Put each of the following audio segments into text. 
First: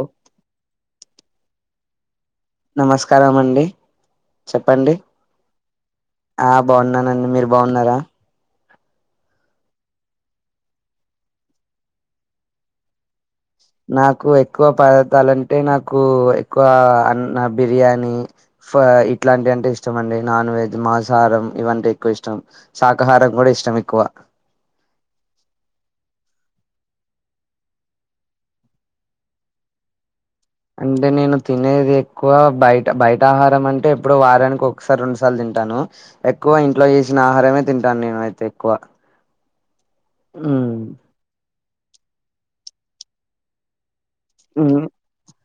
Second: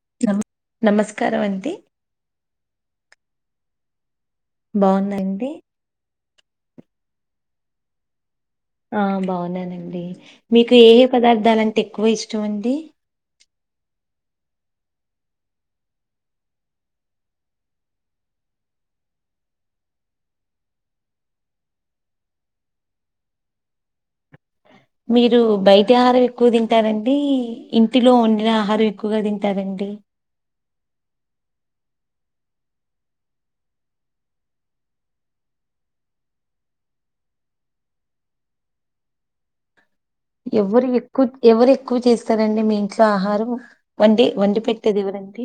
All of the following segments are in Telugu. ఓ నమస్కారం అండి నమస్కారం అండి చెప్పండి బాగుందా అండి ఆ బాగున్నానండి మీరు బాగున్నారా ఆ బాగున్నానండి మీకు ఏ ఏ పదార్థలాంటే ఎక్కువ ఇష్టం అండి నాకు ఎక్కువ పదార్థాలంటే నాకు ఎక్కువ అన్న బిర్యానీ ఇట్లాంటి అంటే ఇష్టం అండి నాన్ వెజ్ మాంసాహారం ఇవంటే ఎక్కువ ఇష్టం శాకాహారం కూడా ఇష్ట ఇష్టం ఎక్కువ మీరు బయటి ఆహారం ఎక్కువ తింటారండి ఇంటిలో వండిన ఆహారం ఎక్కువగా తింటార డి అంటే నేను తినేది ఎక్కువ బయట బయట ఆహారం అంటే ఎప్పుడో వారానికి ఒకసారి రెండుసార్లు తింటను తింటాను ఎక్కువ ఇంట్లో చేసిన ఆహారమే తింటాను నేను అయితే ఎక్కువ ఉమ్ ఎవరు ఎక్కువ ఎవరు ఎక్కువ చేస్తారండి మీ ఇంట్లో ఆహారం వండి వండి పెట్టేది ఎవరండి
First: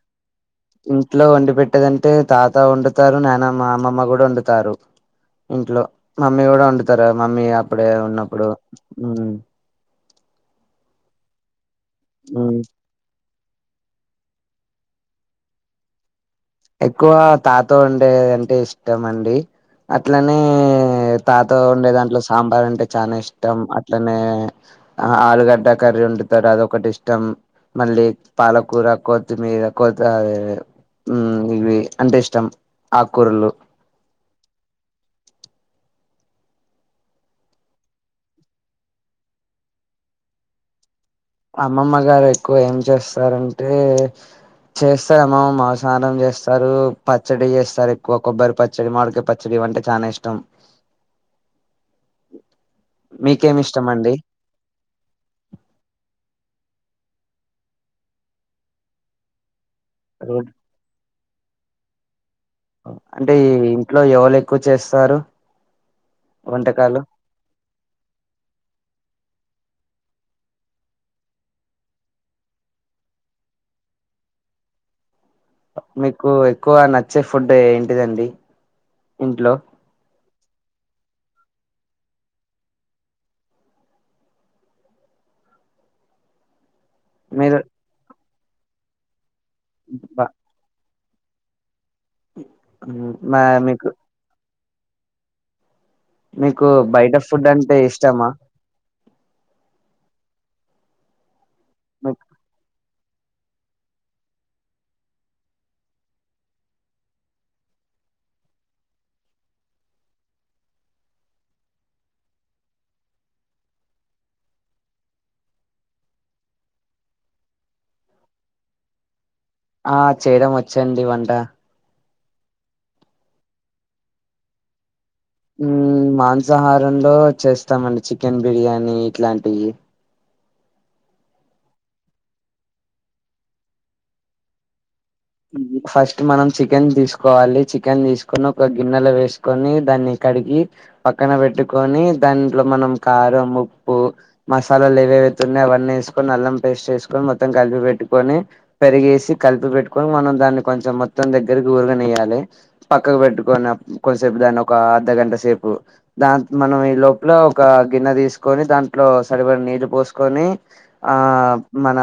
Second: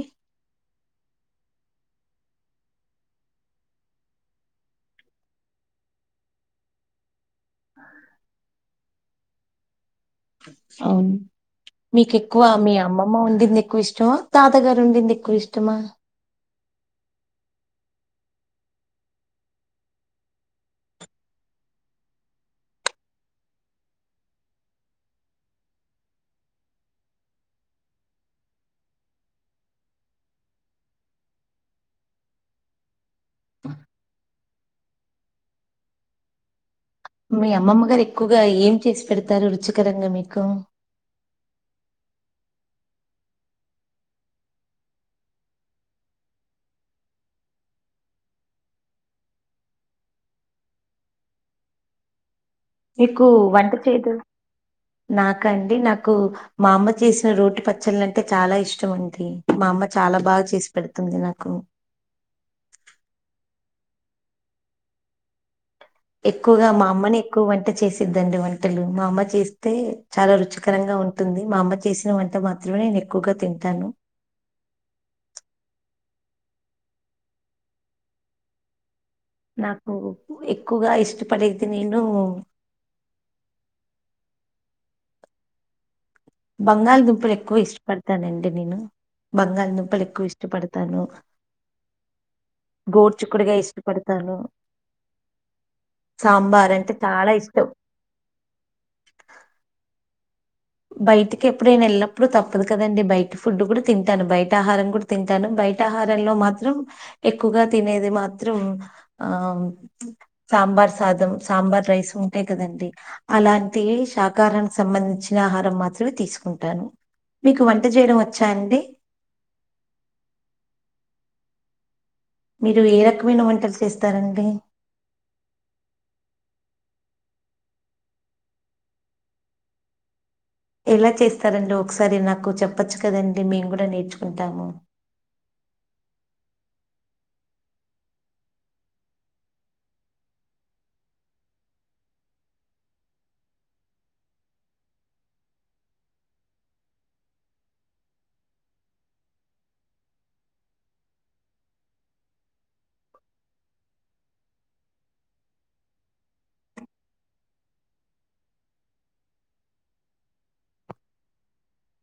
ఇంట్లో వండి పెట్టే అంటే తాత వండుతారు నాన్నమ్ మా అమ్మమ్మ కూడా వండుతారు ఇంట్లో మమ్మీ కూడా వండుతారు మమ్మీ అప్పుడే ఉన్నప్పుడు ఉమ్. అమ్ మీకు ఎక్కువ మ్మ్ మీ అమ్మమ్మ వండింది ఎ ఎక్కువ ఇష్టమా, తాతాగారు వండింది ఎక్కువ ఇష్టమా? ఎక్కువ తాత వండేదిది అంటే ఇష్టం అండి. అట్లనే తాత వండే దాంట్లో సాంబార్ అంటే చానా ఇష్టం అట్లనే ఆ ఆలుగడ్డ కర్రీ వండుతారు అదొ ఒకటి ఇష్టం. మళ్ళీ పాలకూర కొత్తిమీర కొత్ అది ఉమ్ ఇవి అంటే ఇష్టం ఆక్కూరలు మీ అమ్మమ్మ గారు ఎక్కువగా ఏం చేసి పెడతారు రుచికరంగా మీకు అమ్మమ్మ గారు ఎక్కువ ఏం చేస్తారంటే? చేస్తార అమ్మమ్ మా సనం చేస్తారు పచ్చడి చేస్తారు ఎక్కువ కొబ్బరి పచ్చడి మాడికాయ పచ్చడి ఇవి అంటే చానా ఇష్టం. మీకు మీకేమి వంట ఇష్టం చేదొ అండి నాకండి నాక్ నాకు మా అమ్మ చేసిన రోటి పచ్చళ్ళు అంటే చాలా ఇష్టం అండి మా అమ్మ చాలా బాగా రోడ్ చేసి పెడుతుంది నాకు అంటే ఈ ఇంట్లో ఎవళ్ళు ఎక్కువ చేస్తారు? ఎక్కువగా మా వంటకాలు అమ్మనే ఎక్కువ వంట చేసిద్దండి వంటలు మా అమ్మ చేసి అయితే చాలా రుచికరంగా ఉంటుంది. మా అమ్మ చేసిన వంట మాత్రమే నేను ఎక్కువగా తింటాను. మీకు ఎక్కువ నచ్చే ఫుడ్ ఏంటిదండి? ఇంట్లో నాకు ఎక్కువగా ఇష్టపడేది నేను బంగాళదుంపలు ఎక్కువ మీరు ఇష్టపడతానండి నేను బంగాళదుంపలు ఎక్కువ ఇష్టపడతాను మా గోడ్చుకుడుగా మీకు ఇష్టపడుతాను మీకు అంటే బయట చాలా ఫుడ్ ఇష్టం అంటే ఇష్టమా బయటికి ఎప్పుడైనా మీక్ వెళ్ళినప్పుడు తప్పదు కదా దం బయట ఫుడ్ కూడా తింటాను బయట ఆహారం కూడా తింటాను బయట ఆహారంలో మాత్రం ఎక్కువగా తిన్ తినేది మాత్రం ఆ సాంబార్ సాదం సాంబార్ రైస్ ఉంటాయి కదండి డి అలాంటివి షాకారానికి సంబంధించి చినహారం మాత్రమే తీసుకుంటాను మీకు వంట చేయడం వచ్చా అండి ఆ చేయడం వచ్చిండి వంట మీరు ఏ రకమైన వంటలు చేస్తారండి మాంసాహారంలో చేస్తామండి చికెన్ బిర్యానీ ఇట్లాంటివి ఎలా చేస్తారండి ఒకసారి నాకు చెప్పచ్చు కదండి మేము కూడా నేర్చుకుంటాము ఫస్ట్ మనం చికెన్ తీసుకోవాలి చికెన్ తీసుకొని ఒక గిన్నెలో వేసుకొని దాన్ని కడిగి పక్కన పెట్టుకొని దాంట్లో మనం కారం ఉప్పు మసాలాలేవో ఆధున్నే అవన్నీని అల్లం పేస్ట్ వేసుకొని మొత్తం కలిపి పెట్టుకోని పెరుగు వేసుకొని కలిపి పేట్ కొని మనం దాన్ని కొంచెం మొత్తం దగ్గరికి ఊరగనయాలి పక్కకు పెట్టుకొని కొంచసేపు దాన్ని ఒక అర్ధ గంట సేపు దా మనం ఈ లోపల ఒక గిన్నె తీసుకొని దాంట్లో సరిపో నీళ్ళు పోసుకొని ఆ మన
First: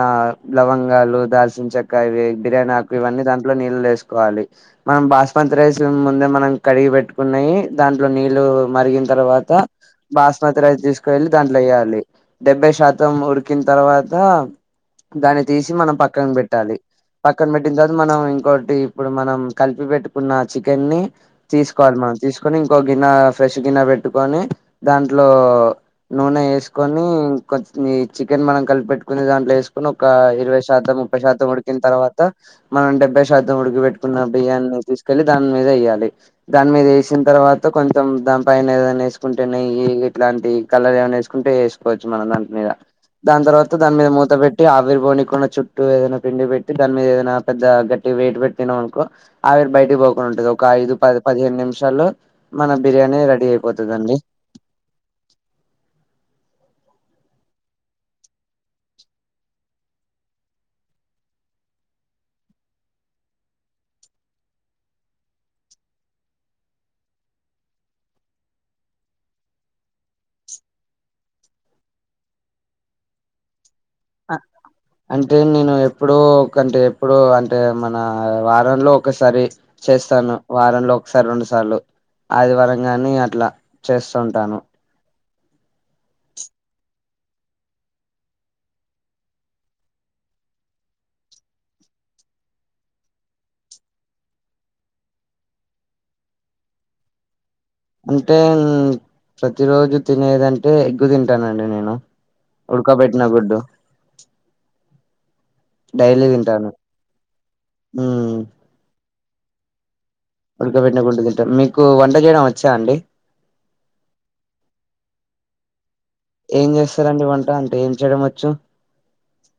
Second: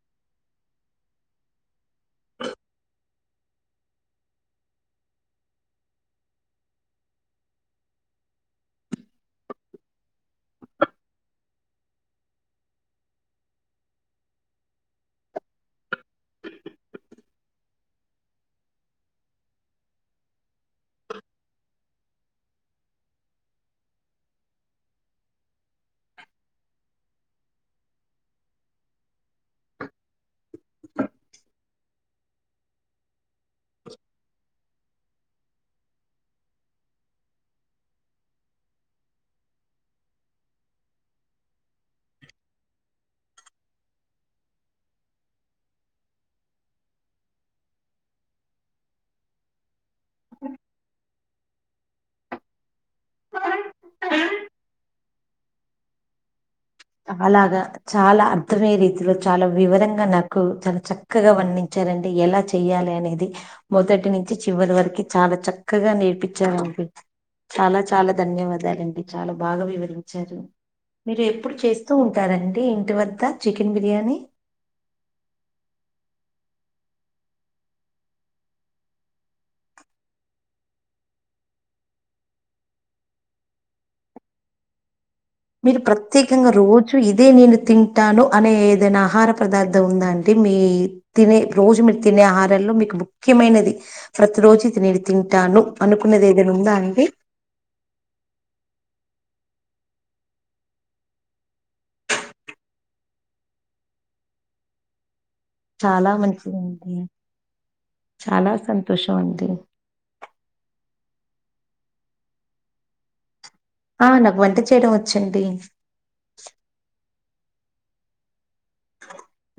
లవంగాలు దాల్చనా చెక్కయ ఇవి బిర్యానీ ఇవన్నీ దాంట్లో నీళ్ళల్లో వేసుకోవాలి మనం బాస్మతి రైస్ ముందే మనం కడిగి పెట్టుకున్నాయి దా దాంట్లో నీళ్ళ మరిగిన తర్వాత బాస్మతి రైస్ తీసుకెళ్ళి దాంట్లో వేయాలి డెబ్బై శాతం ఉరికిన్ తర్వాత దాన్ని తీసి మనం పక్కన పెట్టాలి పక్కన పెట్ ట్టిన తర్వాత మనం ఇంకోటి ఇప్పుడు మనం కలిపి పెట్టుకున్న చికెనీ తీసుకోవాలి మనం తీసుకొని ఇంకో గిన్నె ఫ్రెష్ గిన్నె పెట్టుకొని దాంట్లో నూనె వేసుకొని ఈ చికెన్ మనం కలిపిపెట్టుకుని దాంట్లో వేసుకొని ఒక ఇరవై శాతం ముప్పై శాతం ఉడికిన తర్వాత మనం డెబ్బై శాతం ఉడికి పెట్టుకున్న బియ్యాన్ని తీసుకెళ్ళలి దాని మీద వేయాలి దాని మీద వేసిన తర్వాత తర్వాత కొంచెం దాని పైన ఏదైనా వేసుకుంటే నెయి ఇలాంటి కలర్ ఏమైనా వేసుకుంటే వేసుకోవచ్చు మనం హమ్మయ్య దాని తర్వాత దాని మీద మూత పెట్టి ఆవిరి పోని కొన్న చుట్టూ ఏదైనా పిండి పెట్టి దాని మీద ఏదనా నాకజ గట్టి వెయిట్ పెట్టినా అనుకో ఆవిరీ బయటిక్పోకుడా ఉంటది ఒక ఐదు పది పదిహేను నిమిషాల్లో మన బిర్యానీ రెడీ అయిపోతది అండి చాలాగా చాలా అర్థమయ్యే రీతిలో చాలా వివరంగా నాకు చాలా చక్కగా వర్ణించ చరండి ఎలా చెయ్యాలి అనేది మొదటి నుంచి చివరి వరకు చాలా చక్కగా నేర్పించారు చాలా చాలా ధన్యవాదాలండి చాలా బాగా వివరించారు మీరు ప్పుడు చేస్తూ ఉంటారండి ఇంటి వద్ద చి అంటే నేను ఎప్పుడో ఒకటే ఇప్పుడు అంటే మన వారంలో ఒకసారి చేస్తాను వారంలో ఒకసారి రెండు సార్లు ఆదివరంగానే అట్లా చేస్తుంటాను మీరు ప్రత్యేకంగా రోజు ఇదే నేను తింటాను అనే ఏదైనా ఆహార పదార్థం ఉందా అండి మీ తినే రోజు మీరు తినే ఆహారాల్లో మీకు ముఖ్యమైనది ప్రతి రోజు నేను తింటె తను అనుకున్నది ఏదైనా ఉందా అండి అంటే ప్రతి రోజు తినేదంటే ఎగ్గు తింటానండి నేను ఉడ్కా పెట్ననా గుడ్డు చాలా డైలీ మంచిది తింటాను ఉంది ఉమ్ చాలా సంతోషం ఉంది ఉడకబెట్న గుడ్డు తంటాం మీకు వంట చేయడం వచ్చా అండి ఆ నాకు వంట చేయడం వచ్చండి ఏం చేస్తారండి వంట అంటే ఏం చేయడం వచ్చు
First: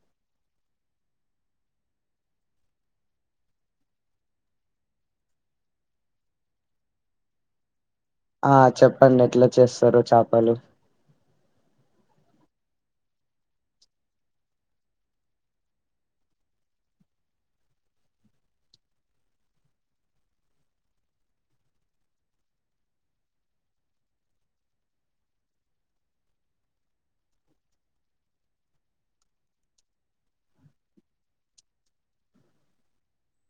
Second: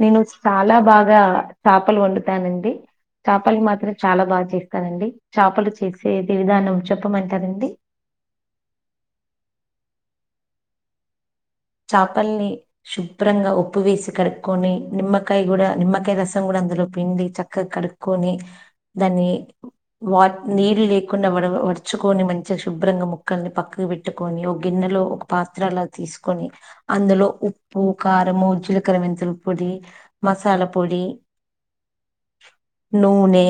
నేను చాలా బాగా తాపలు వండుతానండి చాపలు మాత్రం చాలా బాగా చేస్తానండి చాపలు చేసేది విధానం చెప్పమంటారండి ఆ చెప్పండెట్ల చేస్తరో చాపలు చేపల్ని శుభ్రంగా ఉప్పు వేసి కడుక్కోని నిమ్మకాయ కూడా నిమ్మకాయ రసం కూడా అందులో పిండి చక్కగా కడుక్కోని దాన్ని వాట్ నీళ్ళు లేకుండా వాడ వరచుకొని మంచిగా శుభ్రంగా ముక్కల్ని పక్కకు పెట్టుకొని ఒక గిన్నెలో ఒక పాత్రలా తీసు కొని అందులో ఉప్పు కారము జిలకర, మెంతుల పొడి, మసాల పొడి, నూనె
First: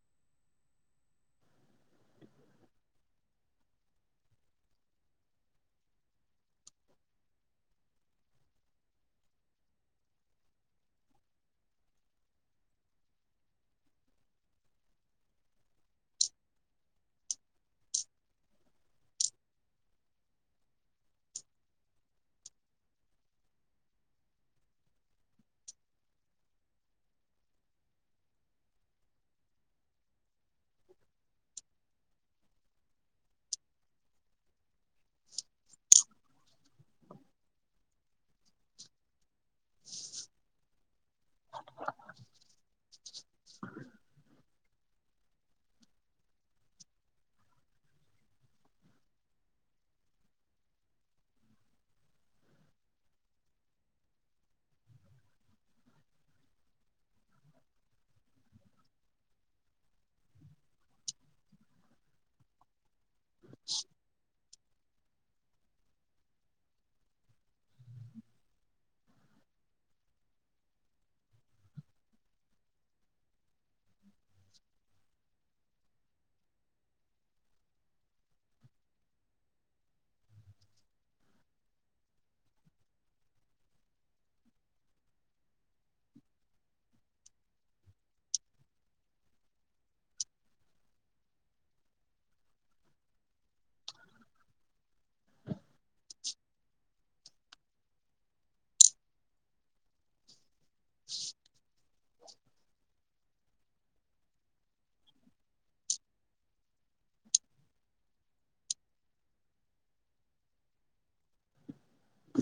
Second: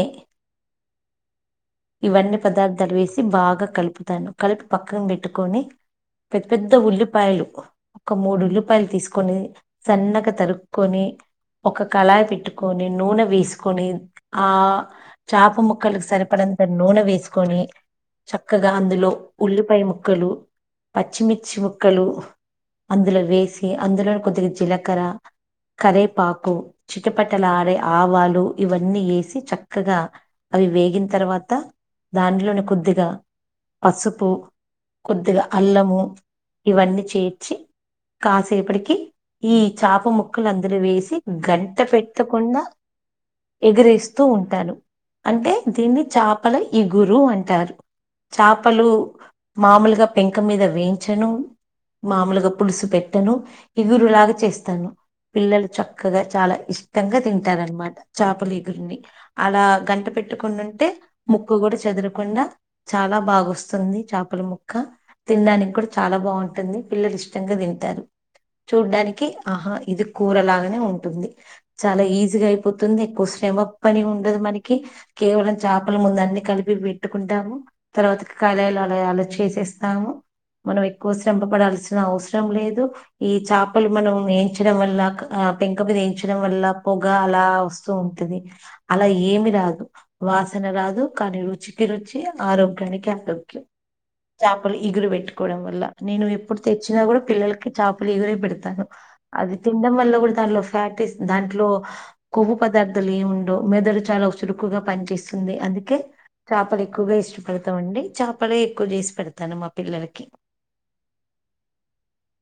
ఇవన్నీ పదార్థాలు వేసి బాగా కలుపుతాను కలిపి పక్కన పెట్టుకొని పెద్పెద్ద ఉల్లిపాయలు ఒక మూడు ఉల్లిపాయలు తీసుకొని సన్నగా తరుక్కొని ఒక కళాయి పెట్టుకొని నూనె వేసుకొని ఆ చాప ముక్కలకి సరిపడ నూనె వేసుకొని చక్కగా అందులో ఉల్లిపాయ ముక్కలు పచ్చిమిర్చి ముక్కలు అందులో వేసి అందులో కొద్దిగా జిలకర్ర కరేపాకు చిటపట లాడే ఆవాలు ఇవన్నీ వేసి చక్కగా అవి వేగిన తర్వాత దాంట్లోని కొద్దిగా పసుపు కొద్దిగా అల్లము ఇవన్నీ చేర్చి కాసేపటికి ఈ చాప ముక్కలు అందరూ వేసి గంట పెట్టకుండా ఎగిరిస్తూ ఉంటాను. అంటే దీన్ని చాపల ఇగురు అంటారు. చేపలు మామూలుగా పెంక మీద వేంచను. మామూలుగా పులుసు పెట్టను. ఇగురులాగా చేస్తను. పిల్లలు చక్కగా చాలా ఇష్టంగా తింటారనమాట. చేపల ఇగురిని అలా గంట పెట్టుకునింటే ముక్క కూడా చెదరకుండా చాలా బాగా వస్తుంది చేపల ముక్క తినడానికి కూడా చాలా బా బాగుంటుంది పిల్లలు ఇష్టంగా తింటారు. చూడ్డానికి ఆహా ఇది కూర లాగానే ఉంటుంది చాలా ఈజీగా అయిపోతుంది కొస్ క్షమ పని ఏమి ఉండదు మనికి కేవలం చాప వాళ్ళు ముంద అన్ని కలిపి పెట్టుకుంటాము. తర్వాత కళైలాలు అలా చేసేస్తాము. మనం ఎక్కువ శ్రంపపడాల్సిన అవసరం లేదు ఈ చేపలు మనం వేయించడం వల్ల క పెంక మీద వేయించడం వల్ల పొగ అలా వస్తూ ఉంటది అలా ఏమి రాదు వాస్ ని రాదు కానీ రుచికి రుచి ఆరోగ్యానికి ఆరోగ్యం చేపలు ఇగురు పెట్టుకోవడం వల్ల నేను ఎప్పుడు తెచ్చినా కూడా పిల్లలకి చేపల ఇగురే పెడతాను అవి తినడం వల్ల కూడా దాంట్లో ఫ్యాటీస్ దాంట్లో కొవ్వు పదార్థాలు ఏముండవు మెదడు చాలా చురుకుగా పనిచేస్తుంది అందుకే చేపలు ఎక్కువగా ఇష్టపడతామండి చేపలే ఎక్కువ చేసి పెడతాను మా పిల్లలకి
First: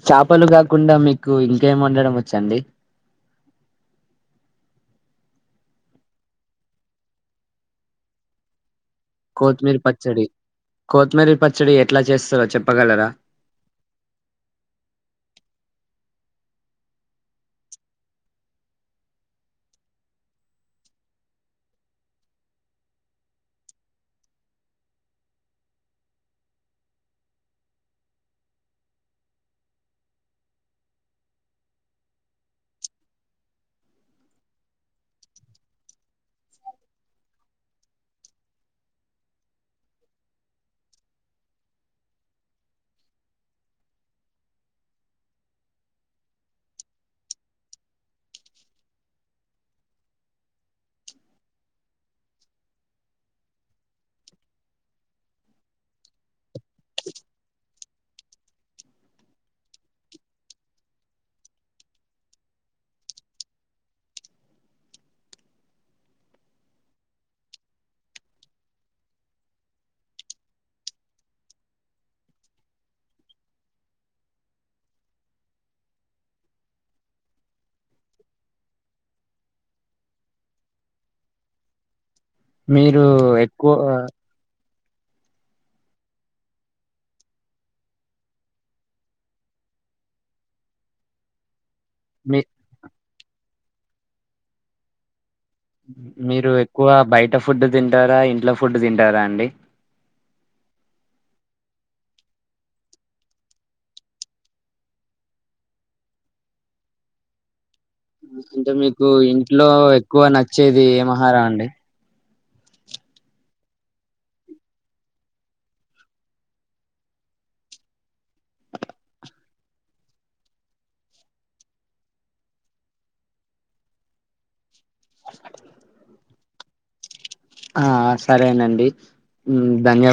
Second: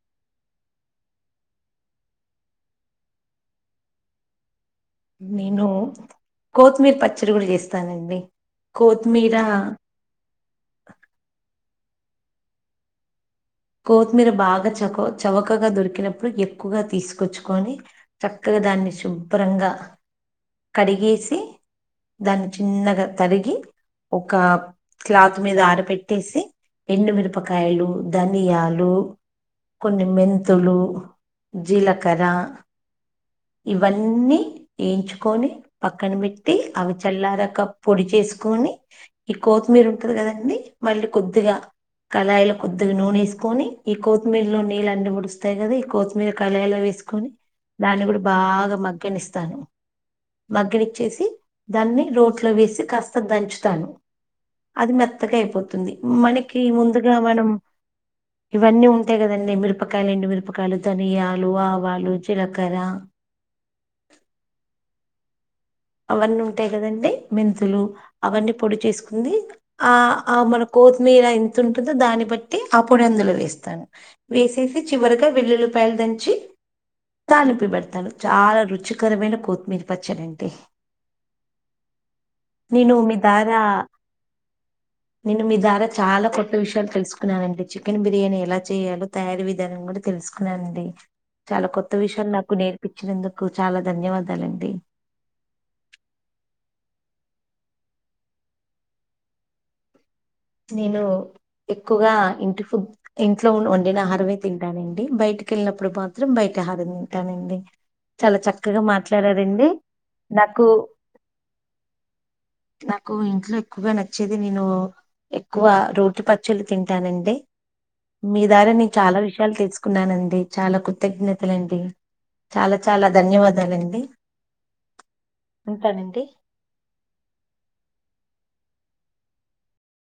చేపలు కాకుండా మీకు ఇంకేమి వండడం వచ్చండి నేనూ కోతిమీర పచ్చడి కూడా చేస్తానండి కొత్తిమీర కొతిమీరి పచ్చడి కొతిమీరి పచ్చడి ఎట్లా చేస్తారో చెప్పగలరా కొత్తిమీర బాగా చక చవకగా దొరికినప్పుడు ఎక్కువగా తీసుకొచ్చుకొని చక్కగా దాన్ని శుభ్రంగా కడిగేసి దాన్ని చిన్నగా తరిగి ఒక క్లాత్ మీద ఆర పెట్టేసి ఎండుమిరపకాయలు ధనియాలు కొన్ని మెంతులు జీలకర్ర ఇవన్నీ వేయించుకొని పక్కన పెట్టి అవి చల్లారాక పొడి చేసుకు కుని ఈ కోత్తిమీర ఉంటది కదండీ మళ్ళీ కొద్దిగా కళాయిలొ కొద్దిగా నూనెేసుకొని ఈ కొత్తిమీర లో నీళ్ళన్నిముడుస్తాయి కదా ఈ కొత్తిమీర కళాయిలు వే సుకొని దాన్ని కూడా బాగా మగ్గనిస్తారు మగ్గనిచ్చేసి దాన్ని రోట్లొ వేసి కాస్త దంచుతాను అది మెత్తగా అయిపోతుంది మనకి ముందుగా మనం ఇవన్నీ ఉంటాయి కదండి మిరపకాయలు ఎండు మిరపకాయలు ధనియాలు ఆవాలు జీలకర్ర అవన్నీ ఉంటాయి కదండి మెంతులు అవన్నీ పొడి చేసుకుంది ఆ ఆ మనకు కొతిమీర ఎంత ఉంటుందో దాన్ని బట్టి ఆ పొడి అందులో వేస్తాను వేసేసి చివరిగా వెల్లుల్లి పాయ దంచి తాలింపు పెడతాడు చాలా రుచికరమైన కొత్తిమీర పచ్చాడంతె నేను మీరు మీదారా ఎక్కువ నేను మీ ద్వారా చాలా కొత్త విషయాలు తెలుసుకున్నానండి చికెన్ బిర్యానీ ఎలా చేయాలో తయారీ విధానం కూడా తెలు సుకున్నానండి చాలా కొత్త కొత్త విషయాలు మీ నాకు నేర్పించినందుకు చాలా ధన్యవాదాలండి మీరు ఎక్కువ బయట ఫుడ్ తింటారా ఇంట్లో ఫుడ్ తింటారా అండి నేను ఎక్కువగా ఇంటి ఫు ఇంట్లో వండిన హారమే తింటానండి బయటి కెళ్ళినప్పుడు మాత్రం బయట ఆహరం తింటానండి చాలా అంటే చక్కగా మీకు ఇంట్లో మాట్లాడారండి ఎక్కువ నాకు నచ్చేది ఏం ఆహారం అండి నాకు ఇంట్లో ఎక్కువగా నచ్చేది నేను ఎక్కువ రోటి పచ్చళ్లు తింటానండి మీ ద్వారా నేను చాలా విషయాలు తెలుసుకున్నానండి చాలా కృతజ్ఞతలండి చాలా చాలా ధన్యవాదాలండి ఉంటానండి ఆ సరేనండి మ్ ధన్యవా